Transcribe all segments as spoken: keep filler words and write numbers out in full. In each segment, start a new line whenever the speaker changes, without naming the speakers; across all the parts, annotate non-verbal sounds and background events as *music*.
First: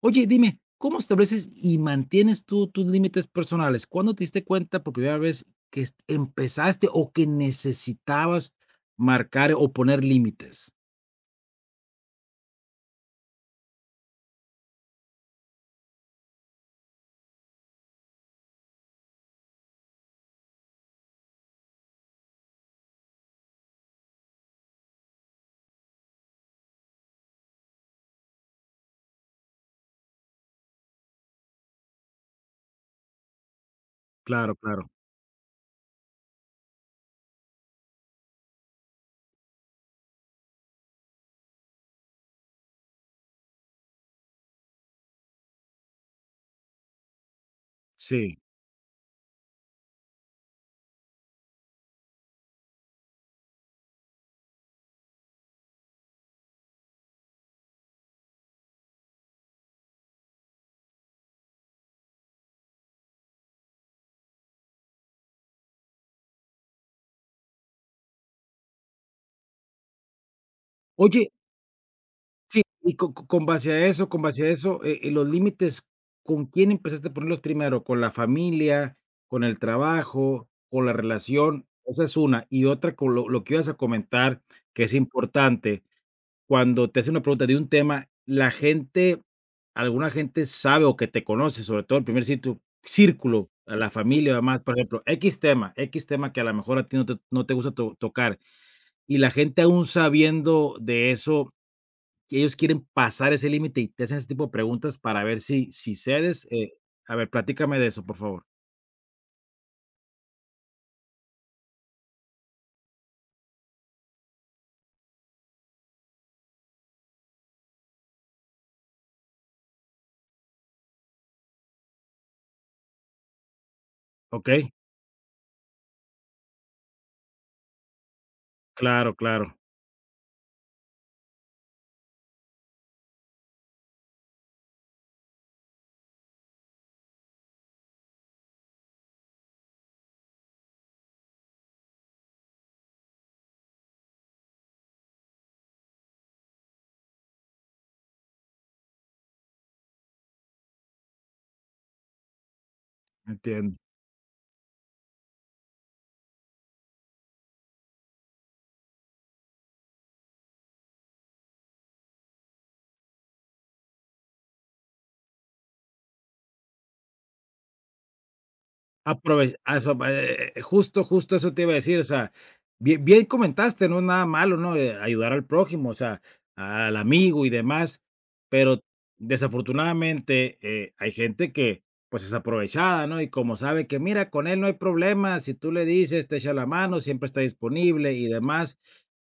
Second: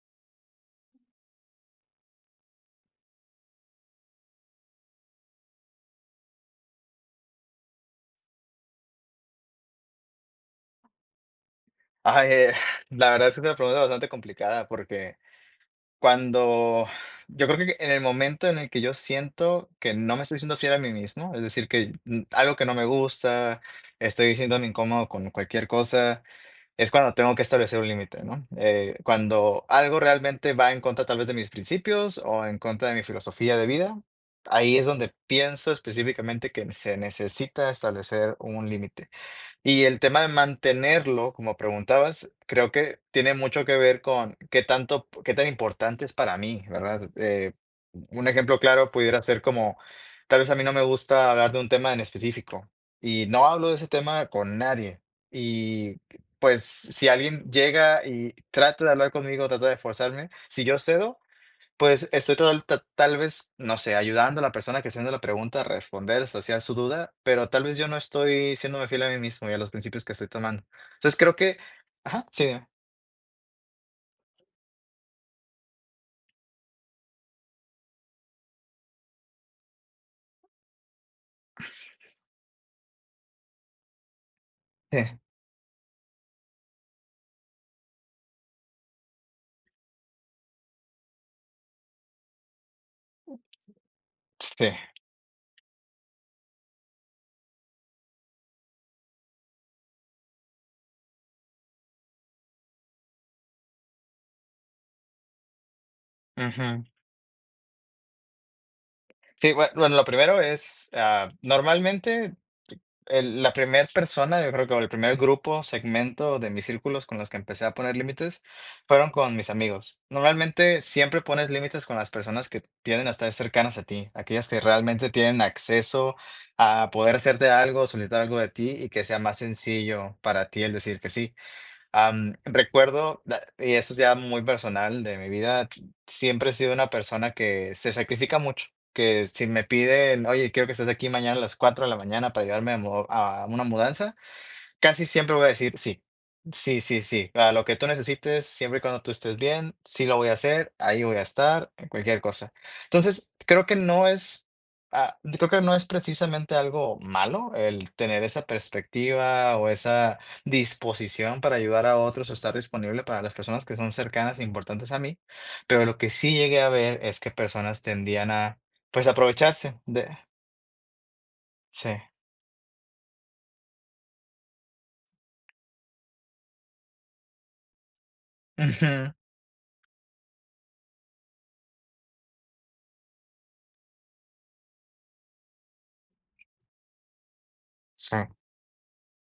Oye, dime, ¿cómo estableces y mantienes tú tus límites personales? ¿Cuándo te diste cuenta por primera vez que est- empezaste o que necesitabas marcar o poner límites?
Ay, eh, *laughs* la verdad es que es una pregunta bastante complicada porque cuando yo creo que en el momento en el que yo siento que no me estoy siendo fiel a mí mismo, es decir, que mm, algo que no me gusta, estoy sintiéndome incómodo con cualquier cosa, es cuando tengo que establecer un límite, ¿no? Eh, cuando algo realmente va en contra tal vez de mis principios o en contra de mi filosofía de vida,
Claro,
ahí es
claro,
donde pienso específicamente que se necesita establecer un límite. Y el tema de mantenerlo, como preguntabas, creo que tiene mucho que ver con qué tanto, qué tan importante es para mí, ¿verdad? Eh, un
sí.
ejemplo claro pudiera ser como, tal vez a mí no me gusta hablar de un tema en específico y no hablo de ese tema con nadie. Y pues si alguien llega y trata de hablar conmigo, trata de forzarme, si yo cedo, pues, estoy tal ta tal vez, no sé, ayudando a la persona que está haciendo la pregunta a responder, saciar su duda, pero tal vez yo no estoy siéndome fiel a mí mismo y a los principios que estoy tomando. Entonces,
Oye,
creo que ajá, sí,
sí,
dime.
y co- co- con base a eso, con base a eso, eh, eh, los límites, ¿con quién empezaste a ponerlos primero? ¿Con la familia, con el trabajo, con la relación? Esa es una. Y otra, con lo, lo que ibas a comentar, que es
Sí,
importante cuando te hacen una pregunta de un tema, la gente, alguna gente sabe o que te conoce, sobre todo el primer sitio, círculo, a la familia o demás,
sí,
por ejemplo, X tema, X tema que a lo mejor a ti no te, no te gusta to- tocar y la gente aún sabiendo de eso, que ellos quieren pasar ese límite y te hacen ese tipo de preguntas para ver si, si cedes. Eh,
ujú.
a ver, platícame de eso, por favor.
Sí, bue bueno, lo primero es, ah, normalmente El la primera persona, yo creo que o el primer grupo, segmento de mis círculos con los que empecé a poner límites, fueron con mis amigos. Normalmente, siempre pones límites con las personas que tienden a estar cercanas a ti,
Ok,
aquellas que realmente tienen acceso a poder hacerte algo, solicitar algo de ti y que
claro,
sea más
claro,
sencillo para ti el decir que sí. Am, recuerdo, da- y eso es ya muy personal de mi vida, siempre he sido una persona que se sacrifica mucho, que si me piden, oye, quiero que estés aquí mañana a las cuatro de la mañana para ayudarme a, mo- a una mudanza. Casi siempre voy a decir sí. Sí, sí, sí. A lo que tú necesites, siempre y cuando tú estés bien, sí lo voy a hacer, ahí voy a estar, en cualquier cosa. Entonces, creo que
entiendo.
no es, ah, creo que no es precisamente algo malo el tener esa perspectiva o esa disposición para ayudar a otros o estar disponible para las personas que son cercanas e importantes a mí. Pero lo que sí llegué a ver es que personas tendían a, pues,
Aprove a
aprovecharse
eso
de,
eh eh, justo, justo eso te iba a
sí.
decir, o sea, bien bien comentaste, no es nada malo, ¿no?, eh, ayudar al prójimo, o sea, al amigo y demás, pero
Ujú.
desafortunadamente, eh, hay gente que, pues, es aprovechada, ¿no?, y como sabe que: "Mira, con él no hay problema, si tú le dices, te echa la mano, siempre está disponible
Sí.
y demás",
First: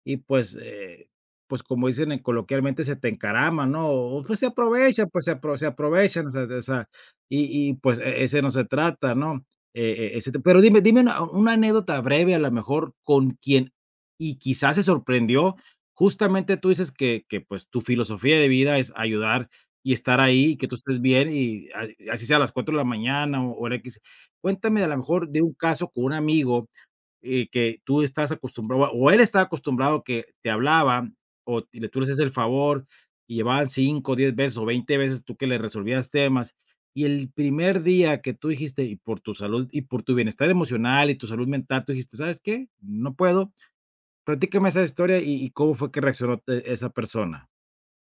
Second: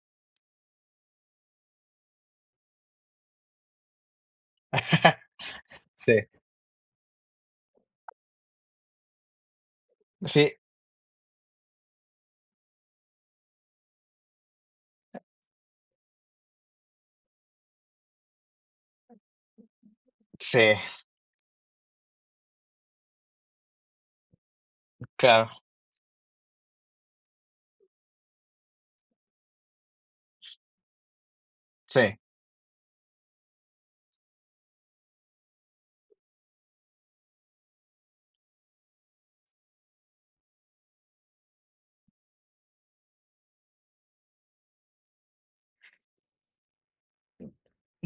y pues, eh, pues, como dicen en coloquialmente, se te encarama, ¿no?, o, pues, se aprovechan,
*laughs*
pues, se apro se aprovechan,
Sí.
o sea o sea, y y, pues, e ese no se trata, ¿no? Eh, e ese te
Sí.
pero dime dime una una anécdota breve, a lo mejor, con quien y quizás se sorprendió. Justamente tú dices que que, pues, tu filosofía de vida es ayudar y estar ahí, y
Sí.
que tú estés bien y as así sea a las cuatro de la mañana o o la equis. Cuéntame, a lo mejor, de
Claro,
un caso con un amigo y que tú estás acostumbrado, o él estaba acostumbrado que te hablaba, o y le tú le haces
sí.
el favor, y llevaban cinco, diez veces o veinte veces tú que le resolvías temas. Y el primer día que tú dijiste, y por tu salud y por tu bienestar emocional y tu salud mental, tú dijiste: "¿Sabes qué? No puedo". Platícame esa historia y y cómo fue que reaccionó te esa persona.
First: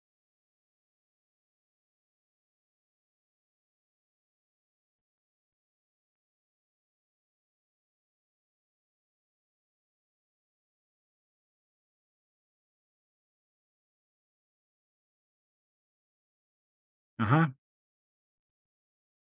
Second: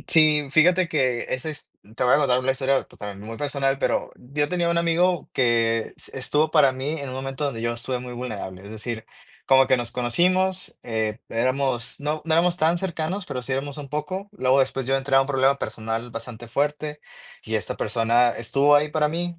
Sí, fíjate que esa es te voy a contar una historia, pues, también muy personal, pero yo tenía un amigo que s estuvo para mí en un momento donde yo estuve muy vulnerable, es decir, como que nos conocimos, eh, éramos no no éramos tan cercanos, pero sí éramos un poco. Luego después yo entré a un problema personal bastante fuerte,
Ajá.
y esta persona estuvo ahí para mí.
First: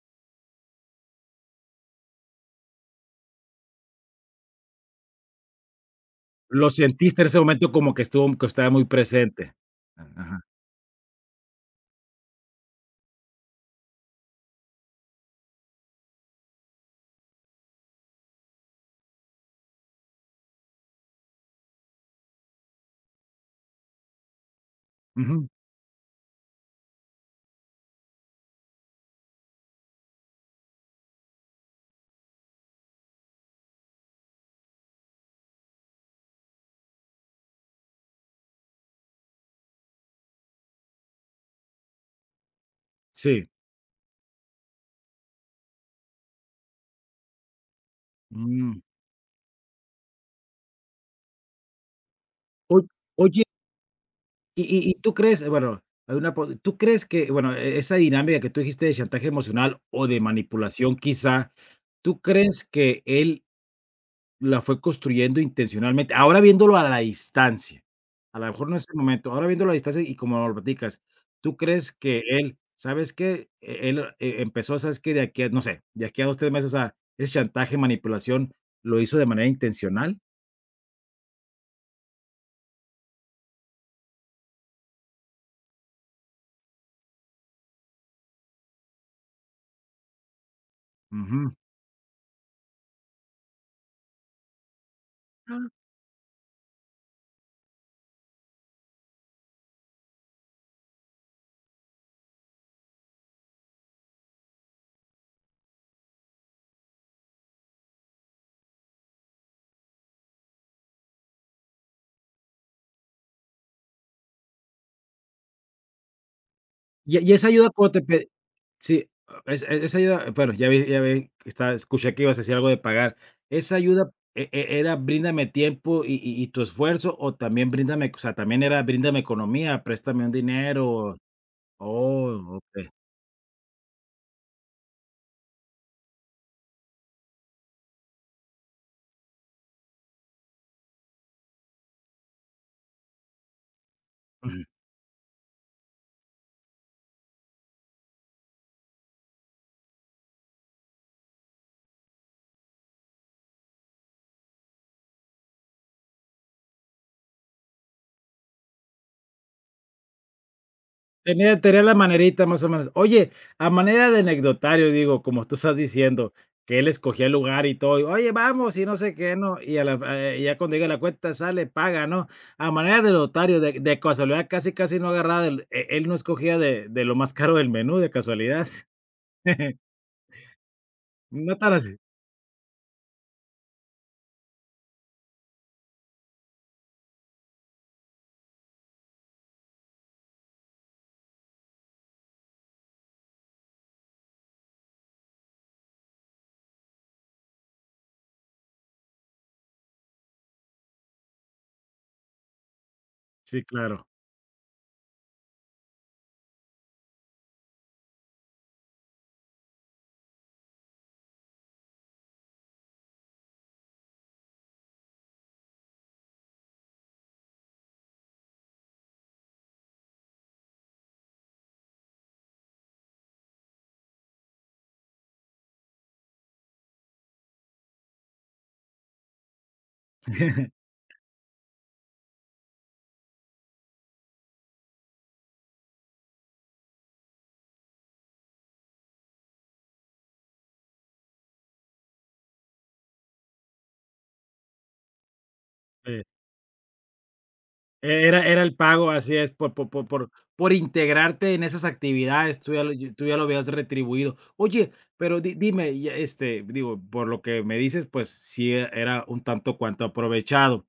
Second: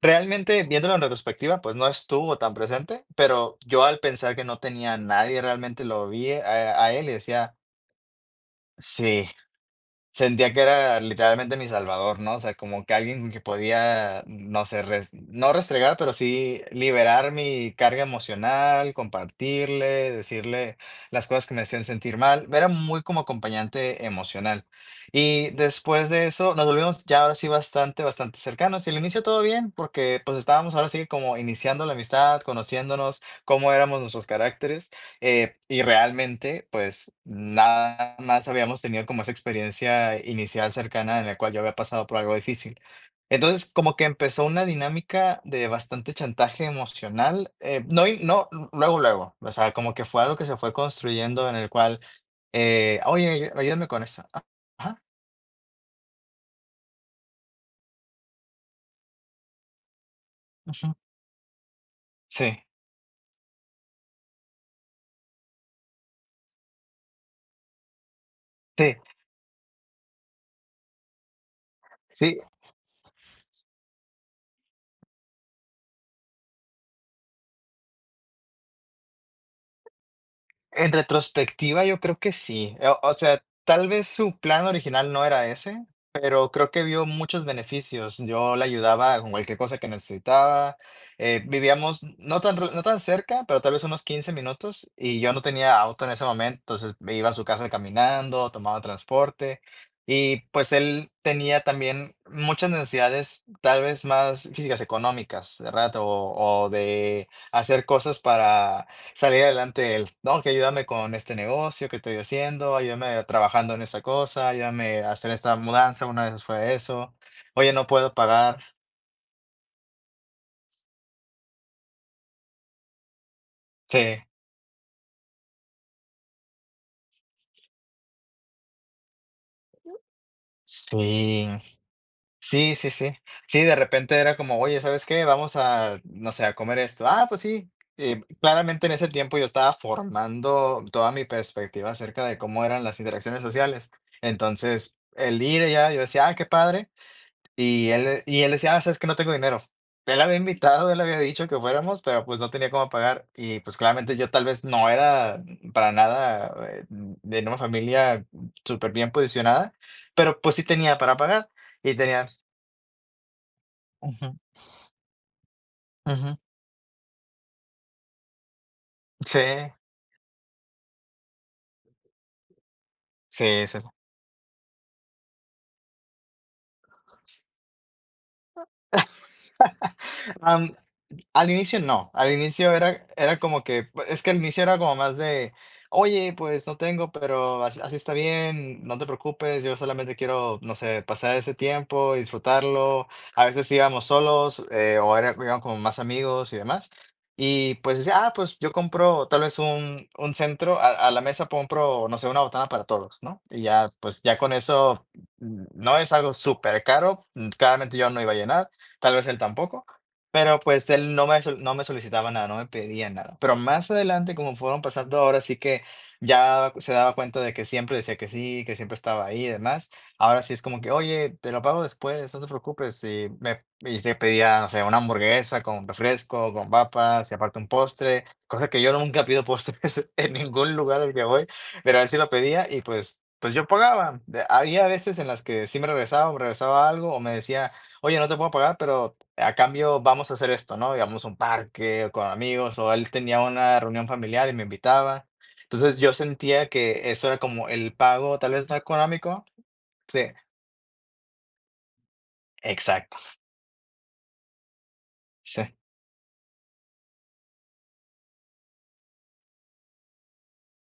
Realmente, viéndolo en retrospectiva, pues, no estuvo tan presente, pero yo al pensar que no tenía a nadie realmente lo vi
Lo
a a él y
sentiste en ese
decía:
momento como que estuvo que estaba muy
"Sí,
presente. Ajá.
sentía que era literalmente mi salvador, ¿no? O sea, como que alguien con que podía, no sé, res no restregar, pero sí liberar mi carga emocional, compartirle, decirle las cosas que me hacían sentir mal. Era muy como acompañante emocional.
Ujú.
Y después de eso, nos volvimos ya ahora sí bastante, bastante cercanos. Y al inicio todo bien, porque pues estábamos ahora sí como iniciando la amistad, conociéndonos, cómo éramos nuestros caracteres. Eh, y realmente, pues, nada más habíamos tenido como esa experiencia inicial cercana en la cual yo había pasado por algo difícil.
Sí.
Entonces, como que empezó una dinámica de bastante chantaje emocional, eh, no, y- no,
Mm.
luego, luego, o sea, como que fue algo que se fue construyendo en el cual,
Oy
eh,
oye
oye, ayú- ayúdame con esto. Ah,
Y y y
ajá,
tú crees, eh, bueno, hay una po ¿tú crees que, bueno, e esa dinámica que tú dijiste de chantaje emocional o de
ujú.
manipulación quizá, tú crees
Sí,
que él la fue construyendo intencionalmente? Ahora viéndolo a la distancia, a lo mejor no en ese
sí,
momento, ahora viéndolo a la distancia y como lo platicas, ¿tú crees que
sí.
él, sabes que él, eh, empezó, ¿sabes que de aquí a, no sé, de aquí a dos tres meses, o sea, ese chantaje, manipulación, ¿lo hizo de manera intencional?
En retrospectiva, yo creo que sí. Eh, o sea, tal vez su plan original no era ese, pero creo que vio muchos beneficios. Yo le ayudaba con cualquier cosa que necesitaba. Eh,
Ujú.
vivíamos no tan, re- no tan cerca, pero tal vez unos quince minutos y yo no tenía auto en ese momento, entonces me iba a su casa caminando, tomaba transporte y pues él tenía también muchas necesidades tal vez más físicas, económicas, ¿verdad? O, o de hacer cosas para salir adelante él, no, que ayúdame con este negocio que estoy haciendo, ayúdame trabajando en esta cosa, ayúdame a hacer esta mudanza. Una vez fue eso,
Y y esa ayuda
oye, no
cuando
puedo
te
pagar.
Sí, ah, es e esa ayuda, bueno, ya vi ya vi está estaba escuché que ibas a decir algo de pagar. Esa
Sí,
ayuda, ¿e e era bríndame tiempo y y y tu esfuerzo, o también bríndame, o sea, también era bríndame economía, préstame un dinero?
sí,
Oh,
sí,
okey.
sí, sí. Sí, de repente era como, oye, ¿sabes qué? Vamos a, no sé, a comer esto. Ah, pues sí. Eh, claramente en ese tiempo yo estaba formando toda mi perspectiva acerca de cómo eran las interacciones sociales.
Ujú.
Entonces, el ir allá, yo decía, ah, qué padre. Y él y él decía: "Ah, sabes que no tengo dinero". Él había invitado, él había dicho que fuéramos, pero, pues, no tenía cómo pagar. Y, pues, claramente yo tal vez no era para nada, eh, de una familia súper bien posicionada, pero, pues, sí tenía para pagar
Tenía tenía la
y
manerita,
tenías
más o menos. Oye, a manera de
ujú,
anecdotario, digo, como tú estás diciendo,
ujú.
que él escogía el lugar y todo, y: "Oye, vamos", y no sé qué,
Sí,
¿no? Y a la eh, ya cuando llega la cuenta, sale, paga, ¿no? A manera de notario,
sí,
de
sí, sí.
de casualidad, casi, casi no agarraba del e él no escogía de de lo más caro del menú, de casualidad. *laughs*
Al
No tan
inicio
así.
no, al inicio era era como que pues, es que al inicio era como más de: "Oye, pues no tengo, pero así así está bien, no te preocupes, yo solamente quiero, no sé, pasar ese tiempo, disfrutarlo". A veces íbamos solos, eh, o era íbamos como más amigos y demás. Y pues decía: "Ah, pues yo compro tal vez un un centro, a a la mesa compro, no sé, una botana para todos", ¿no? Y
Sí,
ya,
claro.
pues ya con eso, mm, no es algo supercaro, mm, claramente yo no iba a llenar, tal vez él tampoco. Pero, pues, él no me sol no me solicitaba nada, no me pedía nada. Pero más adelante, como fueron pasando ahora sí que ya se daba cuenta de que siempre decía que sí, que siempre estaba ahí y demás. Ahora sí es como que: "Oye, te lo pago después, no te preocupes", y me y te pedía, no sé, una hamburguesa con refresco, con papas y aparte un postre, cosa que yo nunca pido postres *laughs* en ningún
*laughs*
lugar al que voy, pero él sí lo pedía y, pues pues, yo pagaba. De había veces en las que sí me regresaba, me regresaba algo, o me decía: "Oye, no te puedo pagar, pero a cambio vamos a hacer esto, ¿no? Íbamos a un parque con amigos o él tenía una reunión familiar y me invitaba. Entonces yo
Sí.
sentía que eso era como el
Eh,
pago,
Era
tal
era
vez
el
no
pago, así
económico.
es, por por por
Sí,
por por integrarte en esas actividades, tú ya lo
exacto,
tú ya lo habías retribuido. Oye, pero di
sí,
dime, y, este, digo, por lo que me dices, pues sí e- era un tanto cuanto aprovechado,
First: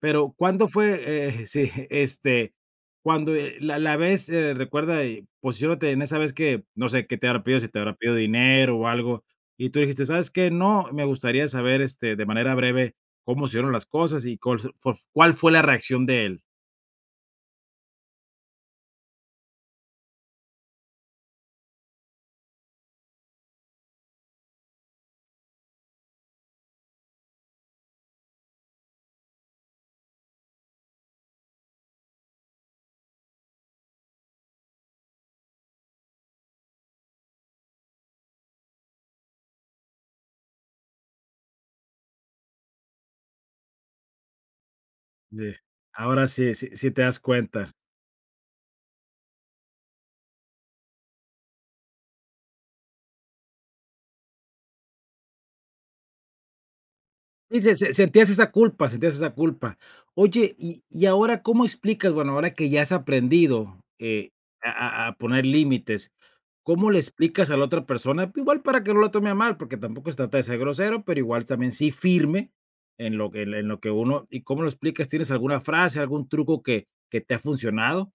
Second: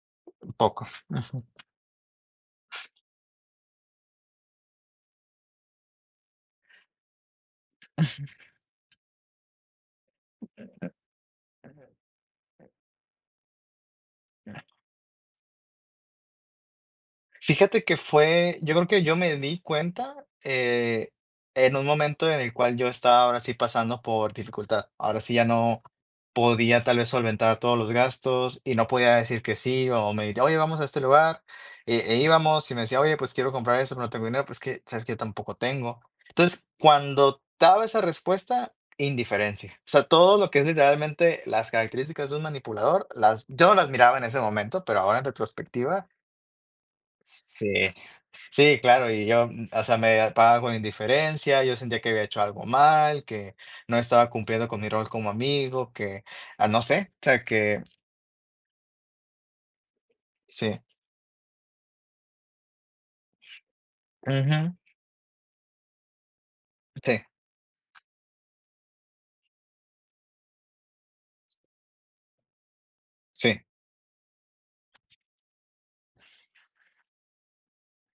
pero,
un
¿cuándo
poco.
fue, eh, *laughs* sí, este, cuando, eh, la la vez, eh, recuerda, eh, posiciónate en esa vez que, no sé, qué te habrá pedido, si te habrá pedido dinero o algo, y tú dijiste: "¿Sabes qué? No, me gustaría saber, este, de manera breve cómo se dieron las cosas y cuál fue cuál fue la reacción de él".
Fíjate que fue yo creo que yo me di cuenta, eh, en un momento en el cual yo estaba ahora sí pasando por dificultad. Ahora sí ya no podía tal vez solventar todos los gastos y no podía decir que sí, o me decía, oye, vamos a este lugar, eh, e íbamos y me decía: "Oye, pues quiero comprar eso, pero no tengo dinero", pues que, sabes que yo tampoco tengo. Entonces, cuando daba esa respuesta, indiferencia. O sea, todo lo que es literalmente las características de un manipulador, las yo no las miraba en ese momento, pero ahora en
Sí,
retrospectiva,
ahora sí, sí sí te das cuenta.
sí. Sí, claro, y yo, mm, o sea, me atacaba con indiferencia, yo sentía que había hecho algo mal, que no estaba cumpliendo con mi rol como amigo, que, ah, no sé, o sea,
Sí, se
que
se sentías esa culpa, sentías esa culpa. Oye,
sí,
y y ahora, ¿cómo explicas? Bueno, ahora que ya has aprendido, eh,
ujú,
a a a poner límites, ¿cómo le
sí,
explicas a la otra persona? Igual para que no lo tome a mal, porque tampoco se trata de ser grosero, pero igual también sí firme en lo que
sí.
en lo que uno ¿y cómo lo explicas? ¿Tienes alguna frase, algún truco que que te ha funcionado?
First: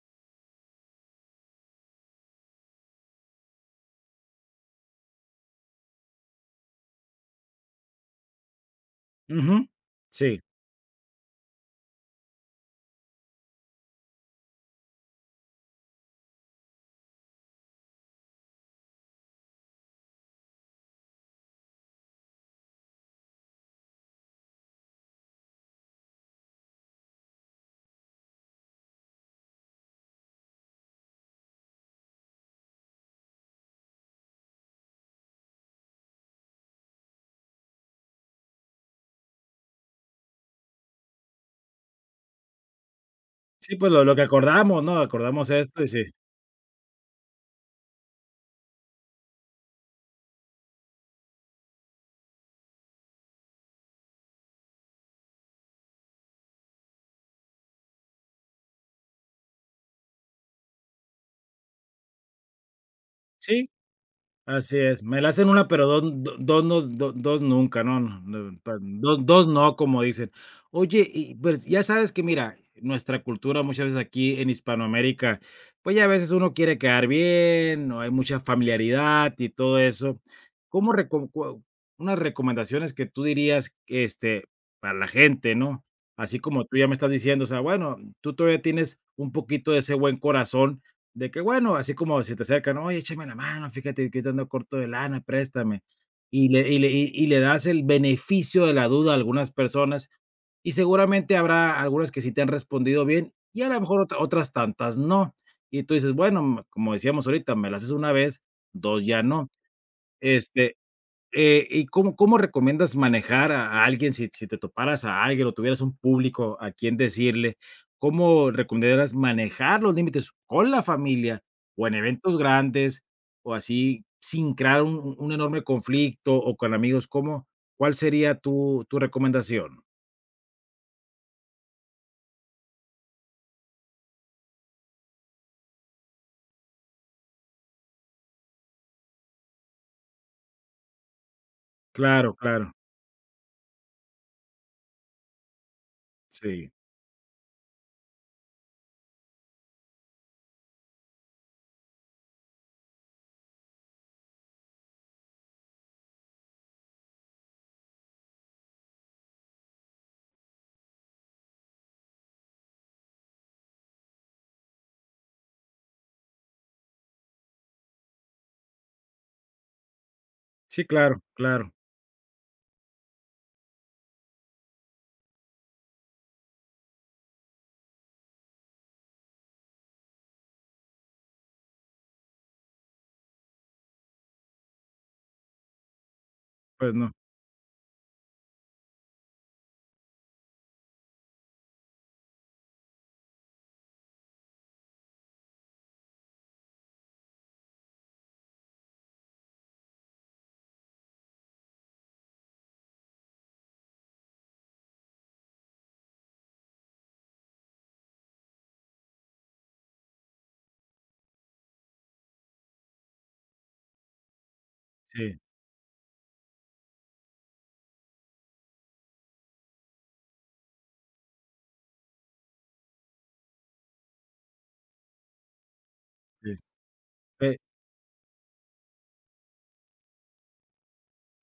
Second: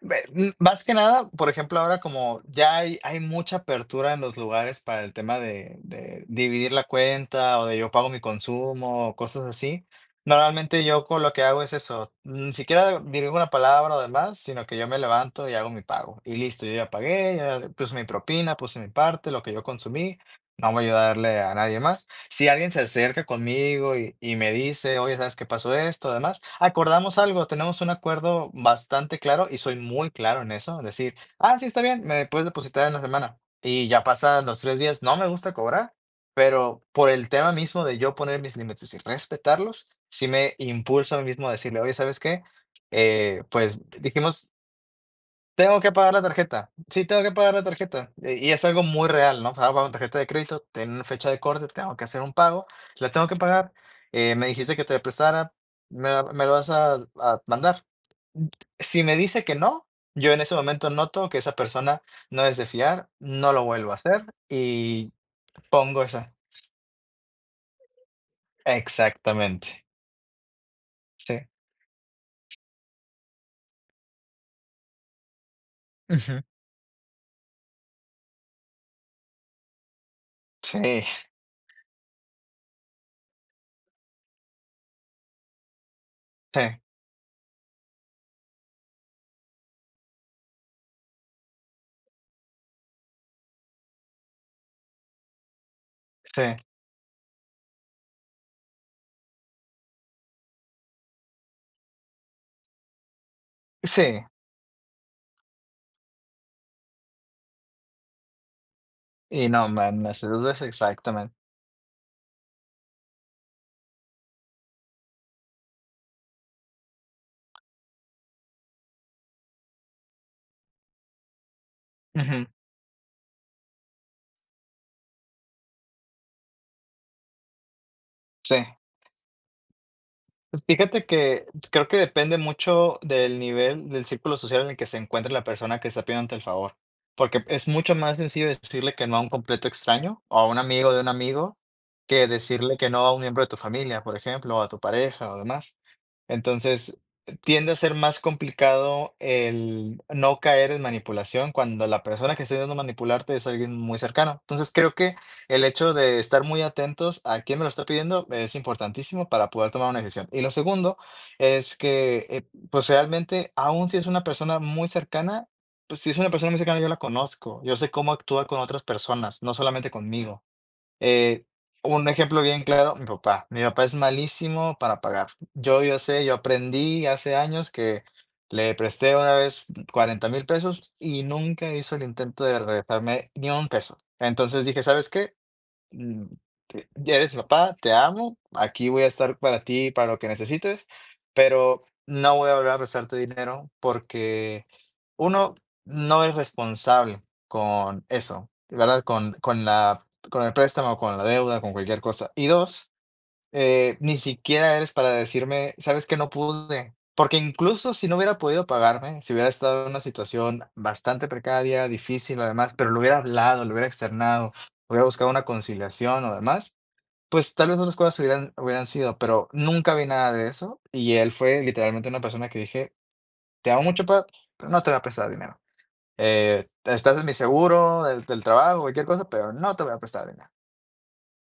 Ve mm, más que nada, por ejemplo, ahora como ya hay hay mucha apertura en los lugares para el tema de de dividir la cuenta, o de yo pago mi consumo, o cosas
Ujú.
así.
Sí,
Normalmente yo con lo que hago es eso, ni siquiera digo una palabra o demás, sino que yo me levanto y hago mi pago, y listo, yo ya pagué, ya puse mi propina, puse mi parte, lo que yo consumí, no voy a ayudarle a nadie más. Si alguien se acerca conmigo y y me dice: "Oye, ¿sabes qué pasó esto?", además, acordamos algo, tenemos un acuerdo bastante claro y soy muy claro en eso, decir: "Ah, sí, está bien, me puedes depositar en la semana". Y ya pasan los tres días, no me gusta cobrar, pero por el tema mismo de yo poner mis límites y respetarlos, sí me impulso a mí mismo a decirle: "Oye, ¿sabes qué?, eh,
sí,
pues,
pues lo lo que
dijimos
acordamos, ¿no? Acordamos
tengo
esto y
que
sí.
pagar la tarjeta. Sí, tengo que pagar la tarjeta. Eh, y es algo muy real, ¿no? Estaba pagando tarjeta de crédito, tiene una fecha de corte, tengo que hacer un pago, la tengo que pagar. Eh, me dijiste que te prestara, me, la- me lo vas a, a mandar. Si me dice que no, yo en ese momento noto que esa persona no es de fiar, no lo
Sí.
vuelvo a hacer
Así es,
y
me la hacen una, pero dos,
pongo esa.
do dos no, do dos nunca, no, no, no, pa dos dos no,
Exactamente.
como dicen. Oye, y
Sí,
pues, ya sabes que mira, nuestra cultura muchas veces aquí en Hispanoamérica, pues, ya a veces
ujú,
uno quiere quedar bien, no hay mucha familiaridad y todo eso. ¿Cómo
sí,
reco cua unas recomendaciones que tú dirías, este, para la gente, ¿no? Así como tú
sí,
ya me estás diciendo, o sea, bueno, tú todavía tienes un poquito de ese buen corazón de que, bueno, así como si te acercan, oye, échame la mano, fíjate que ahorita ando corto de lana, préstame. Y
sí,
le, y le, y y le das el beneficio de la duda a algunas personas y seguramente habrá algunas que sí te han respondido bien y a lo mejor otra-
sí.
otras tantas no. Y tú dices, bueno, m- como decíamos ahorita, me las haces una vez, dos ya
Y
no.
no, man, eso es
Este,
exactamente.
eh, ¿y cómo cómo recomiendas manejar a a alguien si si te toparas a alguien o tuvieras un público a quien decirle? ¿Cómo recomendarías manejar los límites con la familia o en eventos
Ujú,
grandes o así sin crear un un un enorme conflicto o con amigos? ¿Cómo cuál sería
sí.
tu tu recomendación?
Pues fíjate que creo que depende mucho del nivel del círculo social en el que se encuentre la persona que está pidiendo el favor, porque es mucho más sencillo decirle que no a un completo extraño o a un amigo de un amigo que
Claro, claro.
decirle que no a un miembro de tu familia, por ejemplo, o a tu pareja o demás.
Sí.
Entonces, tiende a ser más complicado el no caer en manipulación cuando la persona que está intentando manipularte es alguien muy cercano. Entonces, creo que el hecho de estar muy atentos a quién me lo está pidiendo es importantísimo para poder tomar una decisión. Y lo segundo es que, eh, pues realmente, aun si es una persona muy cercana, pues si es una persona muy cercana, yo la conozco, yo sé cómo actúa con otras personas, no solamente conmigo.
Sí, claro,
Eh,
claro.
un ejemplo bien claro, mi papá. Mi papá es malísimo para pagar. Yo, yo sé, yo aprendí hace años que le presté una vez cuarenta mil pesos y nunca hizo el intento de regresarme ni un peso. Entonces dije, ¿sabes qué? Mm, te-
Pues no.
ya eres mi papá, te amo, aquí voy a estar para ti, para lo que necesites, pero no voy a volver a prestarte dinero porque uno no es responsable con eso, ¿verdad? Con, con la, con el préstamo, con la deuda, con cualquier cosa. Y dos, eh, ni siquiera eres para decirme: "¿Sabes que no pude?". Porque incluso si no hubiera podido pagarme, si hubiera estado en una situación bastante precaria, difícil, además, pero lo hubiera hablado, lo hubiera externado, hubiera buscado
Sí,
una conciliación o demás, pues tal vez otras cosas hubieran hubieran sido, pero nunca vi nada de eso. Y él fue literalmente una persona que dije: "Te amo mucho, pa, pero no te voy a prestar dinero.
sí.
Eh, estás en mi
Eh.
seguro del del trabajo, cualquier cosa, pero no te voy a prestar dinero".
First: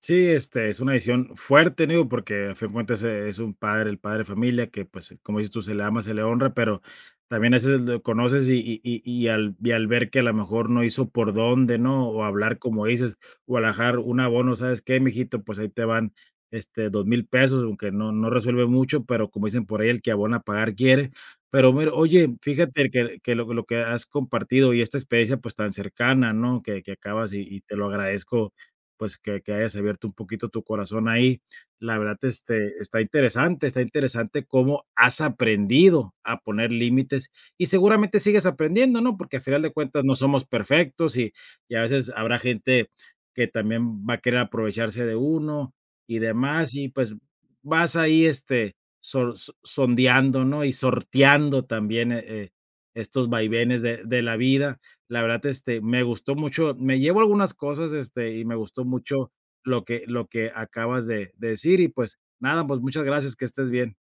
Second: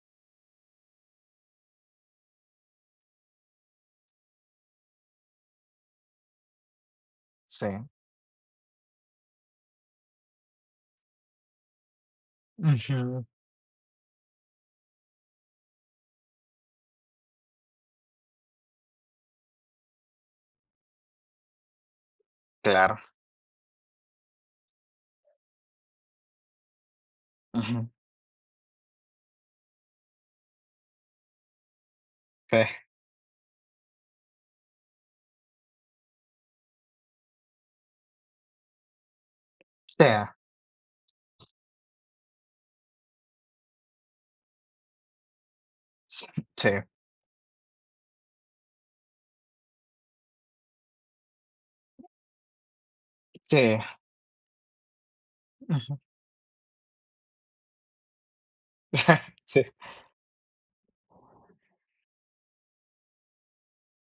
Sí, este, es una decisión fuerte, digo, porque a fin de cuentas e es un padre, el padre de familia que, pues, como dices tú, se le ama, se le honra, pero también a
Sí.
veces lo conoces y y y y al y al ver que a lo mejor no hizo por dónde, ¿no? O hablar, como dices,
Ujú.
o alajar un abono, ¿sabes qué, mijito? Pues ahí te van, este, dos mil pesos, aunque no no resuelve mucho, pero como dicen por ahí, el que abona pagar quiere. Pero mira, oye, fíjate
Claro.
que que lo lo que has compartido y esta experiencia, pues, tan cercana, ¿no? Que que acabas y y te lo
Ujú.
agradezco pues, que que hayas abierto un poquito tu corazón ahí. La verdad,
Sí.
este, está interesante, está interesante cómo has aprendido a poner límites y seguramente sigues aprendiendo, ¿no? Porque a final de cuentas
Sí.
no somos perfectos y y a veces habrá gente que también va a querer aprovecharse de uno y
Sí,
demás, y pues vas ahí, este, sor so sondeando, ¿no? Y sorteando también, eh eh, estos
sí,
vaivenes de de la vida. La verdad, este,
ujú,
me gustó mucho, me llevo algunas cosas, este, y me gustó mucho
*laughs* sí,
lo que lo que acabas de de decir y, pues, nada, pues, muchas gracias, que estés bien.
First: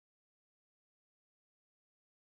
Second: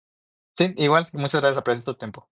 sí, igual, muchas gracias, aprecio tu tiempo.